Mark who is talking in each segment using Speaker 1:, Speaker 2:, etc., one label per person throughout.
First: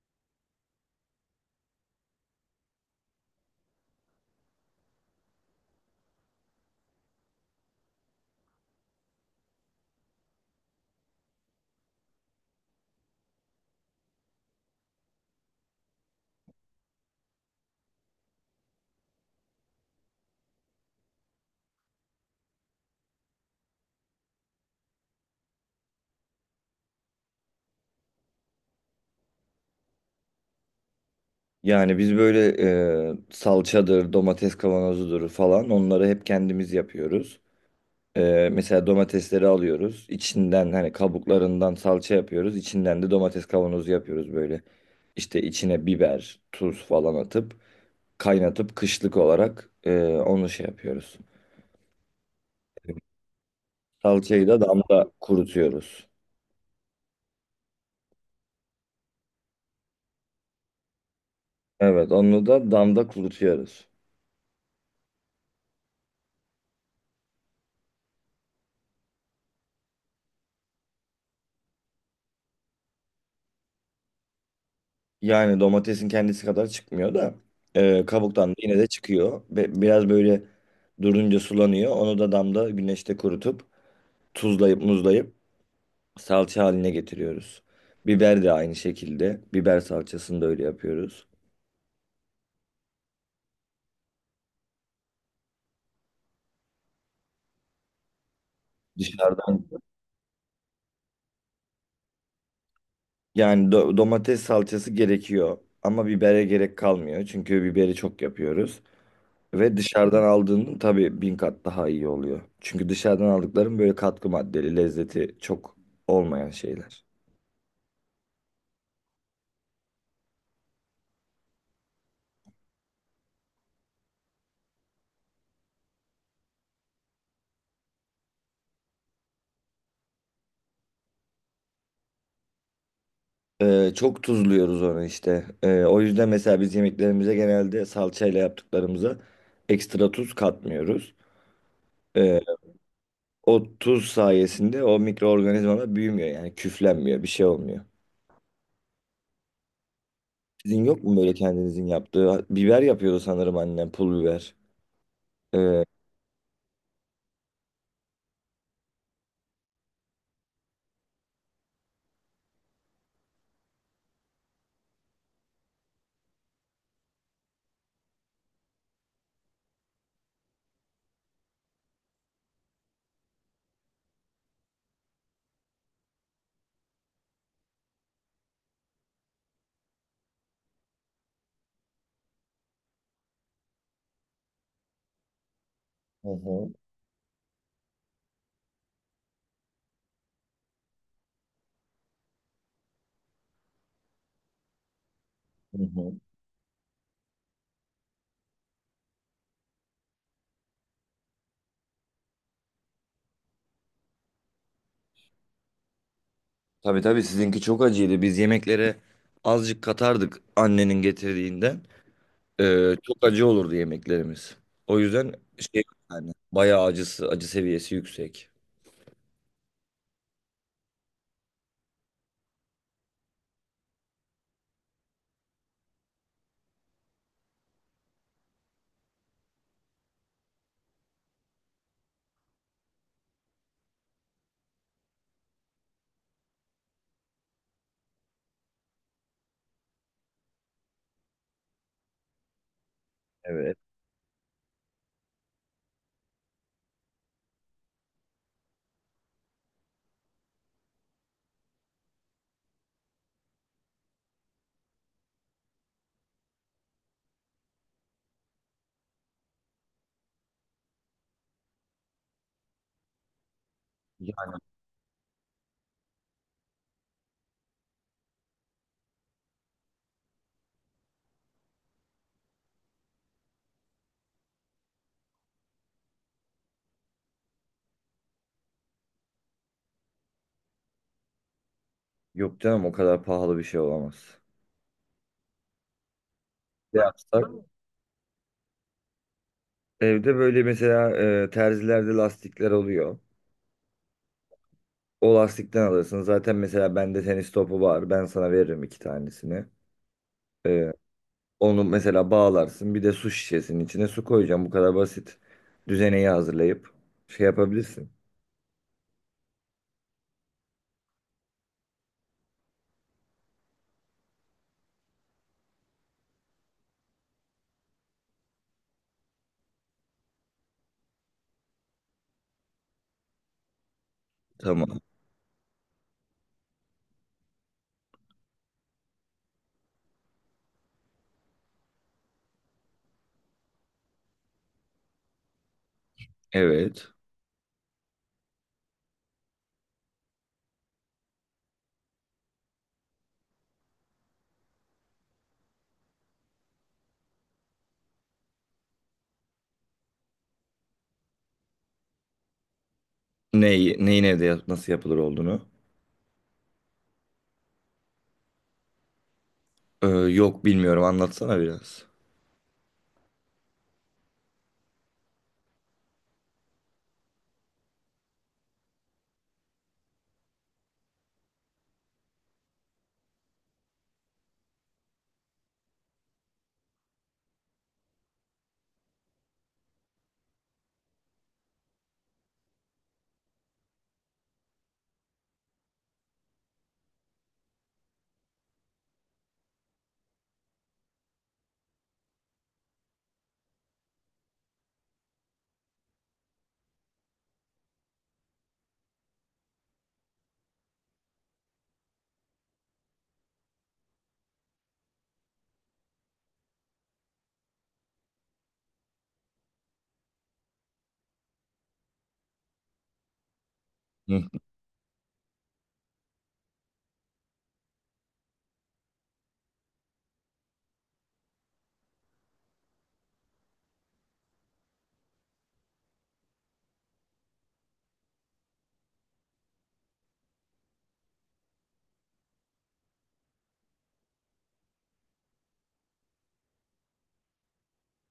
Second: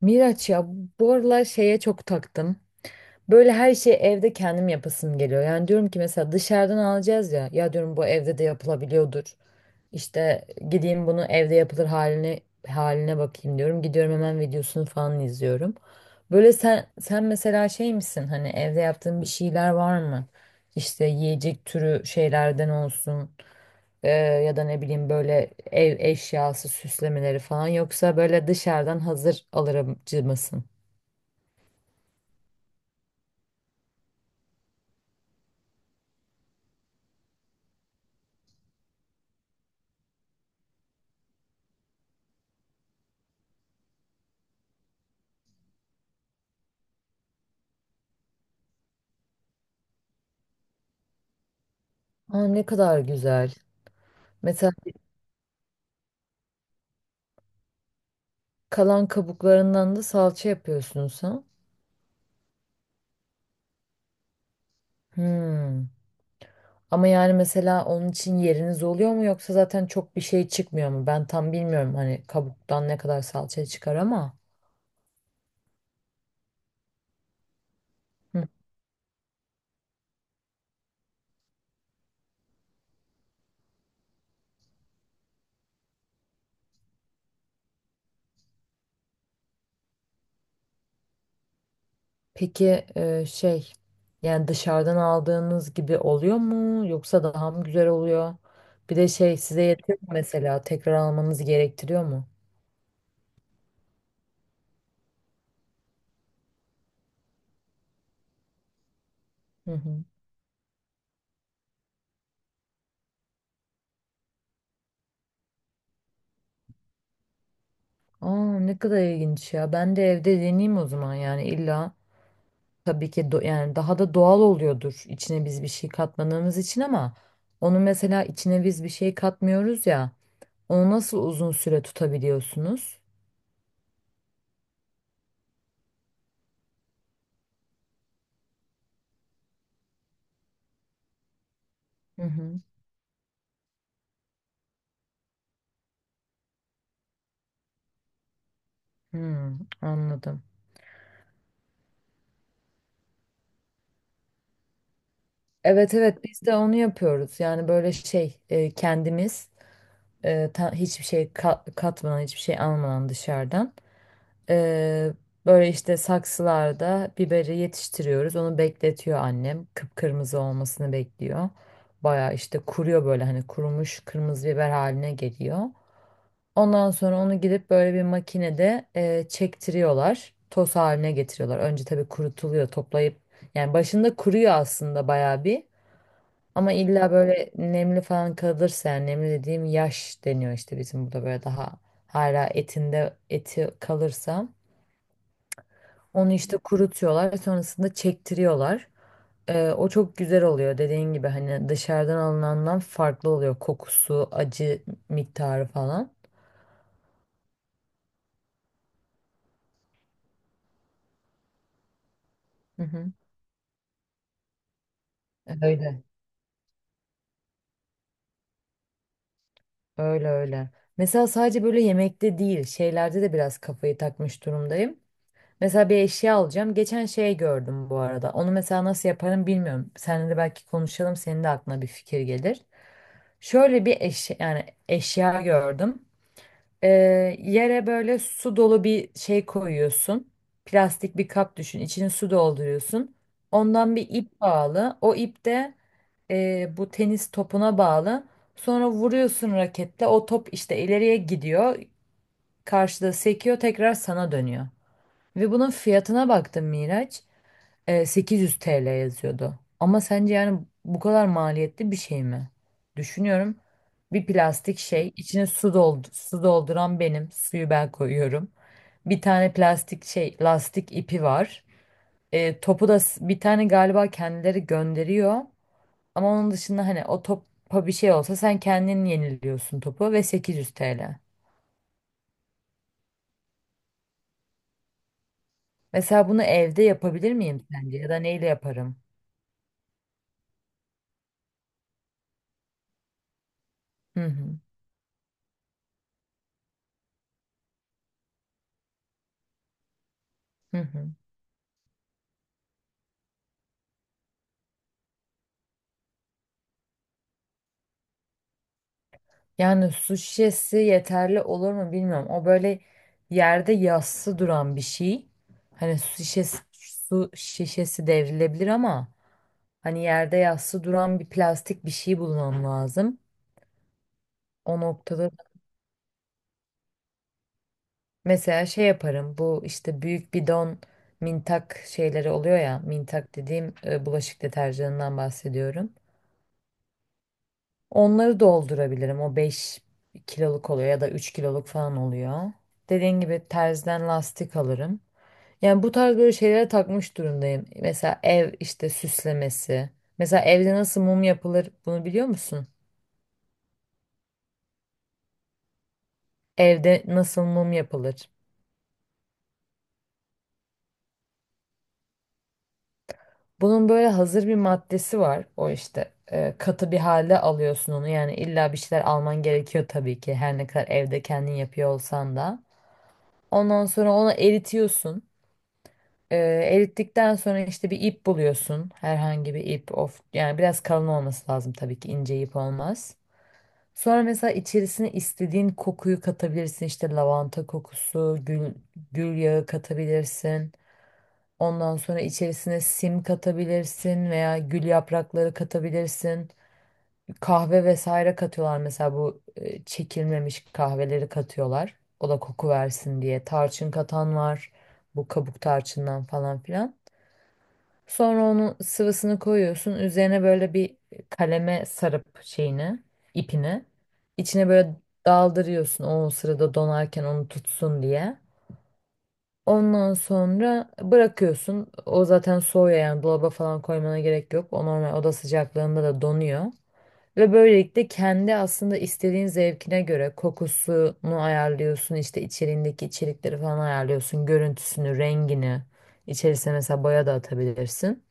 Speaker 1: Miraç ya, bu aralar şeye çok taktım. Böyle her şeyi evde kendim yapasım geliyor. Yani diyorum ki mesela dışarıdan alacağız ya. Ya diyorum bu evde de yapılabiliyordur. İşte gideyim bunu evde yapılır haline bakayım diyorum. Gidiyorum hemen videosunu falan izliyorum. Böyle sen mesela şey misin? Hani evde yaptığın bir şeyler var mı? İşte yiyecek türü şeylerden olsun. Ya da ne bileyim böyle ev eşyası süslemeleri falan yoksa böyle dışarıdan hazır alırcı mısın?
Speaker 2: Yani biz böyle salçadır, domates kavanozudur falan onları hep kendimiz yapıyoruz. Mesela domatesleri alıyoruz. İçinden hani kabuklarından salça yapıyoruz. İçinden de domates kavanozu yapıyoruz böyle. İşte içine biber, tuz falan atıp kaynatıp kışlık olarak onu şey yapıyoruz.
Speaker 1: Aa, ne kadar güzel.
Speaker 2: Salçayı da
Speaker 1: Mesela
Speaker 2: damda kurutuyoruz.
Speaker 1: kalan kabuklarından da salça yapıyorsunuz ha?
Speaker 2: Evet onu da damda kurutuyoruz.
Speaker 1: Hmm. Ama yani mesela onun için yeriniz oluyor mu yoksa zaten çok bir şey çıkmıyor mu? Ben tam bilmiyorum hani kabuktan ne kadar salça çıkar ama.
Speaker 2: Yani domatesin kendisi kadar çıkmıyor da
Speaker 1: Hı.
Speaker 2: kabuktan da yine de çıkıyor. Ve biraz böyle durunca sulanıyor. Onu da damda güneşte kurutup tuzlayıp muzlayıp salça haline getiriyoruz. Biber de aynı şekilde. Biber salçasını da öyle yapıyoruz.
Speaker 1: Peki şey, yani dışarıdan aldığınız gibi oluyor mu yoksa daha mı güzel oluyor? Bir de şey size
Speaker 2: Dışarıdan
Speaker 1: yetiyor mu mesela tekrar almanız gerektiriyor mu?
Speaker 2: yani domates salçası gerekiyor ama bibere gerek kalmıyor. Çünkü biberi çok yapıyoruz.
Speaker 1: Hı
Speaker 2: Ve
Speaker 1: hı.
Speaker 2: dışarıdan aldığının tabii bin kat daha iyi oluyor. Çünkü dışarıdan aldıkların böyle katkı maddeli, lezzeti çok olmayan şeyler.
Speaker 1: Aa, ne kadar ilginç ya. Ben de evde deneyeyim o zaman yani illa. Tabii ki yani daha da doğal oluyordur içine biz bir şey katmadığımız için ama onu mesela içine biz bir şey katmıyoruz ya, onu nasıl uzun süre tutabiliyorsunuz?
Speaker 2: Çok tuzluyoruz onu işte. O yüzden mesela biz yemeklerimize genelde salçayla yaptıklarımıza ekstra tuz katmıyoruz.
Speaker 1: Hı
Speaker 2: Ee,
Speaker 1: hı.
Speaker 2: O tuz sayesinde o mikroorganizmalar büyümüyor yani küflenmiyor bir şey olmuyor.
Speaker 1: Hmm, anladım.
Speaker 2: Sizin yok mu böyle kendinizin yaptığı? Biber yapıyordu sanırım annem pul biber. Hı
Speaker 1: Evet, evet, biz de onu yapıyoruz. Yani böyle şey kendimiz, hiçbir şey katmadan, hiçbir şey almadan dışarıdan. Ee, Böyle işte saksılarda biberi yetiştiriyoruz. Onu bekletiyor annem. Kıpkırmızı olmasını bekliyor. Baya işte kuruyor, böyle hani kurumuş kırmızı biber haline geliyor. Ondan sonra onu gidip böyle bir makinede çektiriyorlar. Toz haline getiriyorlar. Önce tabii kurutuluyor toplayıp. Yani başında kuruyor aslında baya bir.
Speaker 2: hı,
Speaker 1: Ama illa böyle nemli falan kalırsa, yani nemli dediğim yaş deniyor işte bizim burada, böyle daha hala etinde eti kalırsa.
Speaker 2: hı hı.
Speaker 1: Onu işte kurutuyorlar, sonrasında çektiriyorlar. O çok güzel oluyor, dediğin gibi hani dışarıdan alınandan farklı oluyor kokusu, acı miktarı falan.
Speaker 2: Tabii tabii sizinki çok acıydı. Biz yemeklere azıcık katardık annenin getirdiğinden.
Speaker 1: Hı hı.
Speaker 2: Çok acı olurdu yemeklerimiz. O yüzden şey
Speaker 1: Öyle,
Speaker 2: yani bayağı acısı, acı seviyesi yüksek.
Speaker 1: öyle, öyle. Mesela sadece böyle yemekte değil, şeylerde de biraz kafayı takmış durumdayım. Mesela bir eşya alacağım. Geçen şey gördüm bu arada. Onu mesela nasıl yaparım bilmiyorum. Seninle de belki konuşalım, senin de aklına bir fikir gelir. Şöyle bir eşya, yani eşya gördüm. Ee, Yere böyle su dolu bir şey koyuyorsun. Plastik bir kap düşün. İçine su dolduruyorsun.
Speaker 2: Evet.
Speaker 1: Ondan bir ip bağlı. O ip de bu tenis topuna bağlı. Sonra vuruyorsun raketle. O top işte ileriye gidiyor. Karşıda sekiyor. Tekrar sana dönüyor. Ve bunun fiyatına baktım Miraç, 800 TL yazıyordu. Ama sence yani bu kadar maliyetli bir şey mi? Düşünüyorum. Bir
Speaker 2: Ya,
Speaker 1: plastik şey, içine su doldu, su dolduran benim, suyu ben koyuyorum. Bir tane plastik şey, lastik ipi var. Topu da bir tane galiba kendileri gönderiyor. Ama onun dışında hani o topa bir şey olsa sen kendin yeniliyorsun topu ve 800 TL.
Speaker 2: yok canım o kadar pahalı bir şey olamaz.
Speaker 1: Mesela bunu evde
Speaker 2: Ne
Speaker 1: yapabilir
Speaker 2: yapsak?
Speaker 1: miyim sence ya da neyle yaparım?
Speaker 2: Evde böyle mesela terzilerde lastikler oluyor.
Speaker 1: Hı hı.
Speaker 2: O lastikten alırsın. Zaten mesela bende tenis topu var. Ben sana veririm iki tanesini.
Speaker 1: Hı
Speaker 2: Ee,
Speaker 1: hı.
Speaker 2: onu mesela bağlarsın. Bir de su şişesinin içine su koyacağım. Bu kadar basit. Düzeneyi hazırlayıp şey yapabilirsin.
Speaker 1: Yani su şişesi yeterli olur mu bilmiyorum. O böyle yerde yassı duran bir şey. Hani su şişesi, su şişesi devrilebilir ama hani yerde yassı duran bir plastik bir şey bulmam lazım. O
Speaker 2: Tamam.
Speaker 1: noktada mesela şey yaparım. Bu işte büyük bidon mintak şeyleri oluyor ya. Mintak dediğim bulaşık deterjanından bahsediyorum.
Speaker 2: Evet.
Speaker 1: Onları doldurabilirim. O 5 kiloluk oluyor ya da 3 kiloluk falan oluyor. Dediğin gibi terzden lastik alırım. Yani bu tarz böyle şeylere takmış durumdayım. Mesela ev işte süslemesi. Mesela evde nasıl mum yapılır, bunu biliyor musun?
Speaker 2: Neyi, neyin nasıl yapılır olduğunu.
Speaker 1: Evde nasıl mum yapılır?
Speaker 2: Yok bilmiyorum anlatsana biraz.
Speaker 1: Bunun böyle hazır bir maddesi var. O işte katı bir halde alıyorsun onu. Yani illa bir şeyler alman gerekiyor tabii ki. Her ne kadar evde kendin yapıyor olsan da. Ondan sonra onu eritiyorsun. Ee, Erittikten sonra işte bir ip buluyorsun. Herhangi bir ip, of, yani biraz kalın olması lazım tabii ki, ince ip olmaz. Sonra mesela içerisine istediğin kokuyu katabilirsin. İşte lavanta kokusu, gül, gül yağı katabilirsin. Ondan sonra içerisine sim katabilirsin veya gül yaprakları katabilirsin. Kahve vesaire katıyorlar, mesela bu çekilmemiş kahveleri katıyorlar. O da koku versin diye. Tarçın katan var. Bu kabuk tarçından falan filan. Sonra onun sıvısını koyuyorsun. Üzerine böyle bir kaleme sarıp şeyini, ipini.
Speaker 2: Hı,
Speaker 1: İçine böyle daldırıyorsun o sırada, donarken onu tutsun diye. Ondan sonra bırakıyorsun. O zaten soğuyor, yani dolaba falan koymana gerek yok. O normal oda sıcaklığında da donuyor. Ve böylelikle kendi aslında istediğin zevkine göre kokusunu ayarlıyorsun. İşte içeriğindeki içerikleri falan ayarlıyorsun. Görüntüsünü, rengini. İçerisine mesela boya da atabilirsin.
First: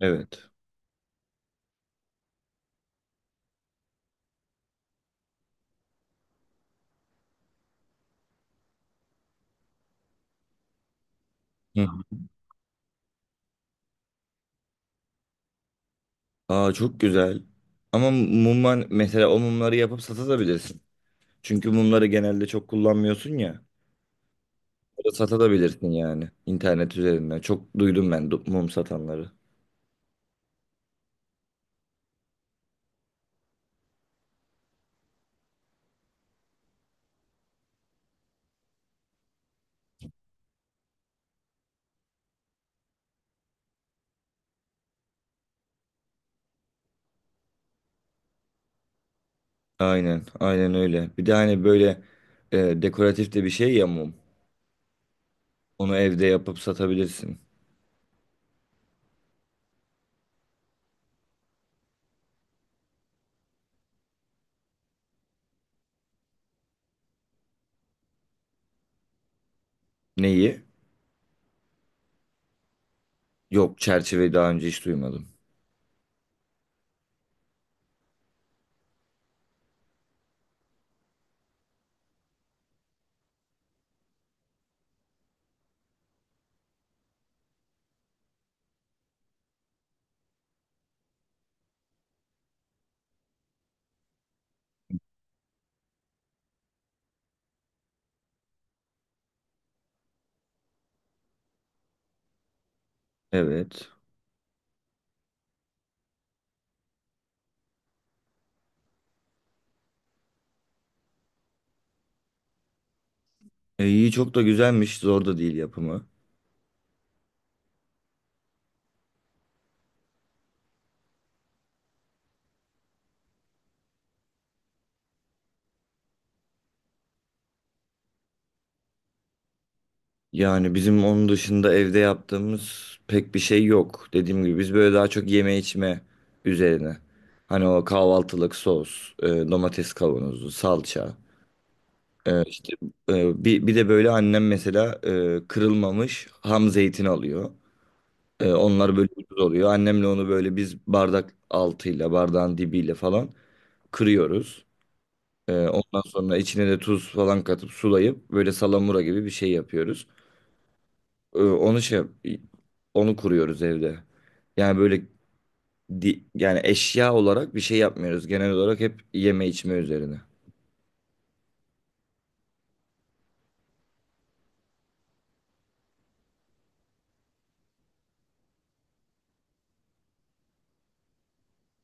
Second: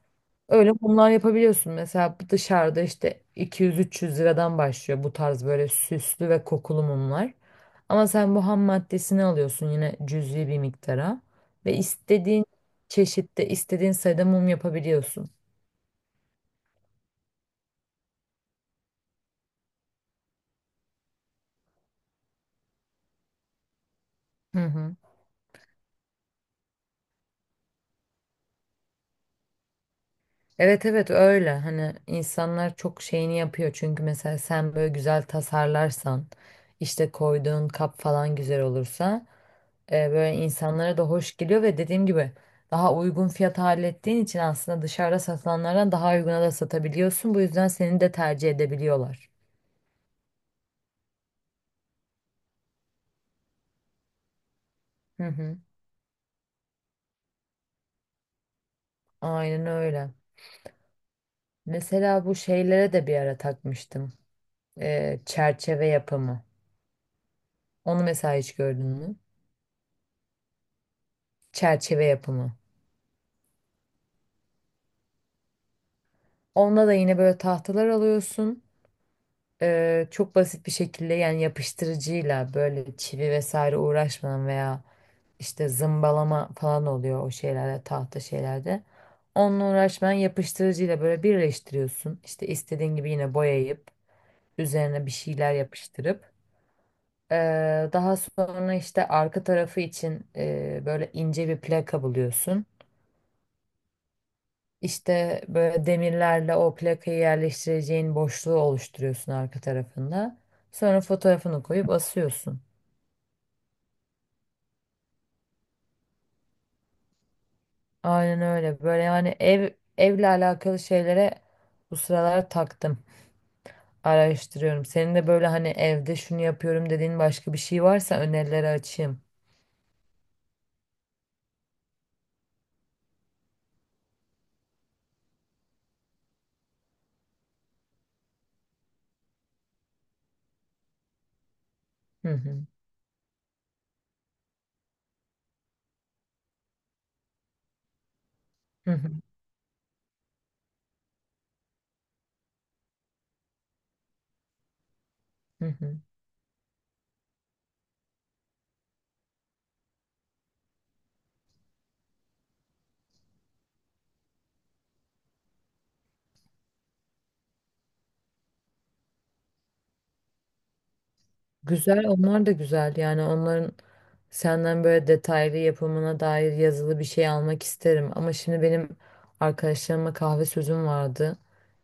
Speaker 2: evet.
Speaker 1: Öyle mumlar yapabiliyorsun. Mesela bu dışarıda işte 200-300 liradan başlıyor, bu tarz böyle süslü ve kokulu mumlar. Ama sen bu ham maddesini alıyorsun yine cüzi bir miktara ve
Speaker 2: Hı.
Speaker 1: istediğin çeşitte, istediğin sayıda mum yapabiliyorsun.
Speaker 2: Aa çok güzel. Ama mumlar mesela o mumları yapıp satabilirsin. Çünkü mumları genelde çok kullanmıyorsun ya.
Speaker 1: Hı hı.
Speaker 2: Satabilirsin yani internet üzerinden. Çok duydum ben mum satanları.
Speaker 1: Evet, evet, öyle. Hani insanlar çok şeyini yapıyor, çünkü mesela sen böyle güzel tasarlarsan, işte koyduğun kap falan güzel olursa böyle insanlara da hoş geliyor ve dediğim gibi daha uygun fiyata hallettiğin için aslında dışarıda satılanlardan daha uyguna da satabiliyorsun, bu yüzden seni de tercih edebiliyorlar.
Speaker 2: Aynen, aynen öyle. Bir de hani böyle dekoratif de bir şey ya mum.
Speaker 1: Hı hı,
Speaker 2: Onu evde yapıp satabilirsin.
Speaker 1: aynen öyle. Mesela bu şeylere de bir ara takmıştım. Çerçeve yapımı, onu mesela hiç gördün mü?
Speaker 2: Neyi?
Speaker 1: Çerçeve yapımı.
Speaker 2: Yok çerçeveyi daha önce hiç duymadım.
Speaker 1: Onunla da yine böyle tahtalar alıyorsun. Çok basit bir şekilde, yani yapıştırıcıyla, böyle çivi vesaire uğraşmadan veya işte zımbalama falan oluyor o şeylerde, tahta şeylerde. Onunla uğraşmadan yapıştırıcıyla böyle birleştiriyorsun. İşte istediğin gibi yine boyayıp üzerine bir şeyler yapıştırıp daha sonra işte arka tarafı için böyle ince bir plaka buluyorsun.
Speaker 2: Evet.
Speaker 1: İşte böyle demirlerle o plakayı yerleştireceğin boşluğu oluşturuyorsun arka tarafında. Sonra fotoğrafını koyup asıyorsun.
Speaker 2: İyi çok da güzelmiş. Zor da değil yapımı.
Speaker 1: Aynen öyle. Böyle yani evle alakalı şeylere bu sıralar taktım. Araştırıyorum. Senin de böyle hani evde şunu yapıyorum dediğin başka bir şey varsa önerileri açayım.
Speaker 2: Yani bizim onun dışında evde yaptığımız pek bir şey yok. Dediğim gibi biz böyle daha çok yeme içme üzerine. Hani o kahvaltılık sos, domates kavanozu, salça.
Speaker 1: Hı
Speaker 2: E,
Speaker 1: hı.
Speaker 2: işte bir de böyle annem mesela kırılmamış ham zeytin alıyor.
Speaker 1: Hı
Speaker 2: Onlar böyle
Speaker 1: hı.
Speaker 2: ucuz oluyor. Annemle onu böyle biz bardak altıyla, bardağın dibiyle falan kırıyoruz.
Speaker 1: Hı hı.
Speaker 2: Ondan sonra içine de tuz falan katıp sulayıp böyle salamura gibi bir şey yapıyoruz. Ee, Onu şey yap- onu kuruyoruz evde. Yani böyle yani eşya olarak bir şey yapmıyoruz. Genel olarak hep yeme içme üzerine.
Speaker 1: Güzel, onlar da güzel. Yani onların senden böyle detaylı yapımına dair yazılı bir şey almak isterim. Ama şimdi benim arkadaşlarıma kahve sözüm vardı.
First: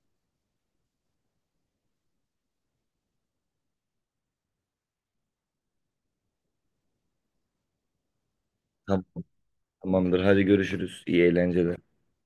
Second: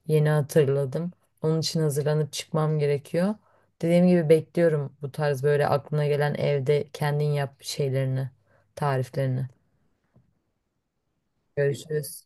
Speaker 1: Yeni hatırladım. Onun için hazırlanıp çıkmam gerekiyor. Dediğim gibi bekliyorum bu tarz böyle aklına gelen evde kendin yap şeylerini,
Speaker 2: Tamam.
Speaker 1: tariflerini.
Speaker 2: Tamamdır. Hadi görüşürüz. İyi eğlenceler.
Speaker 1: Görüşürüz.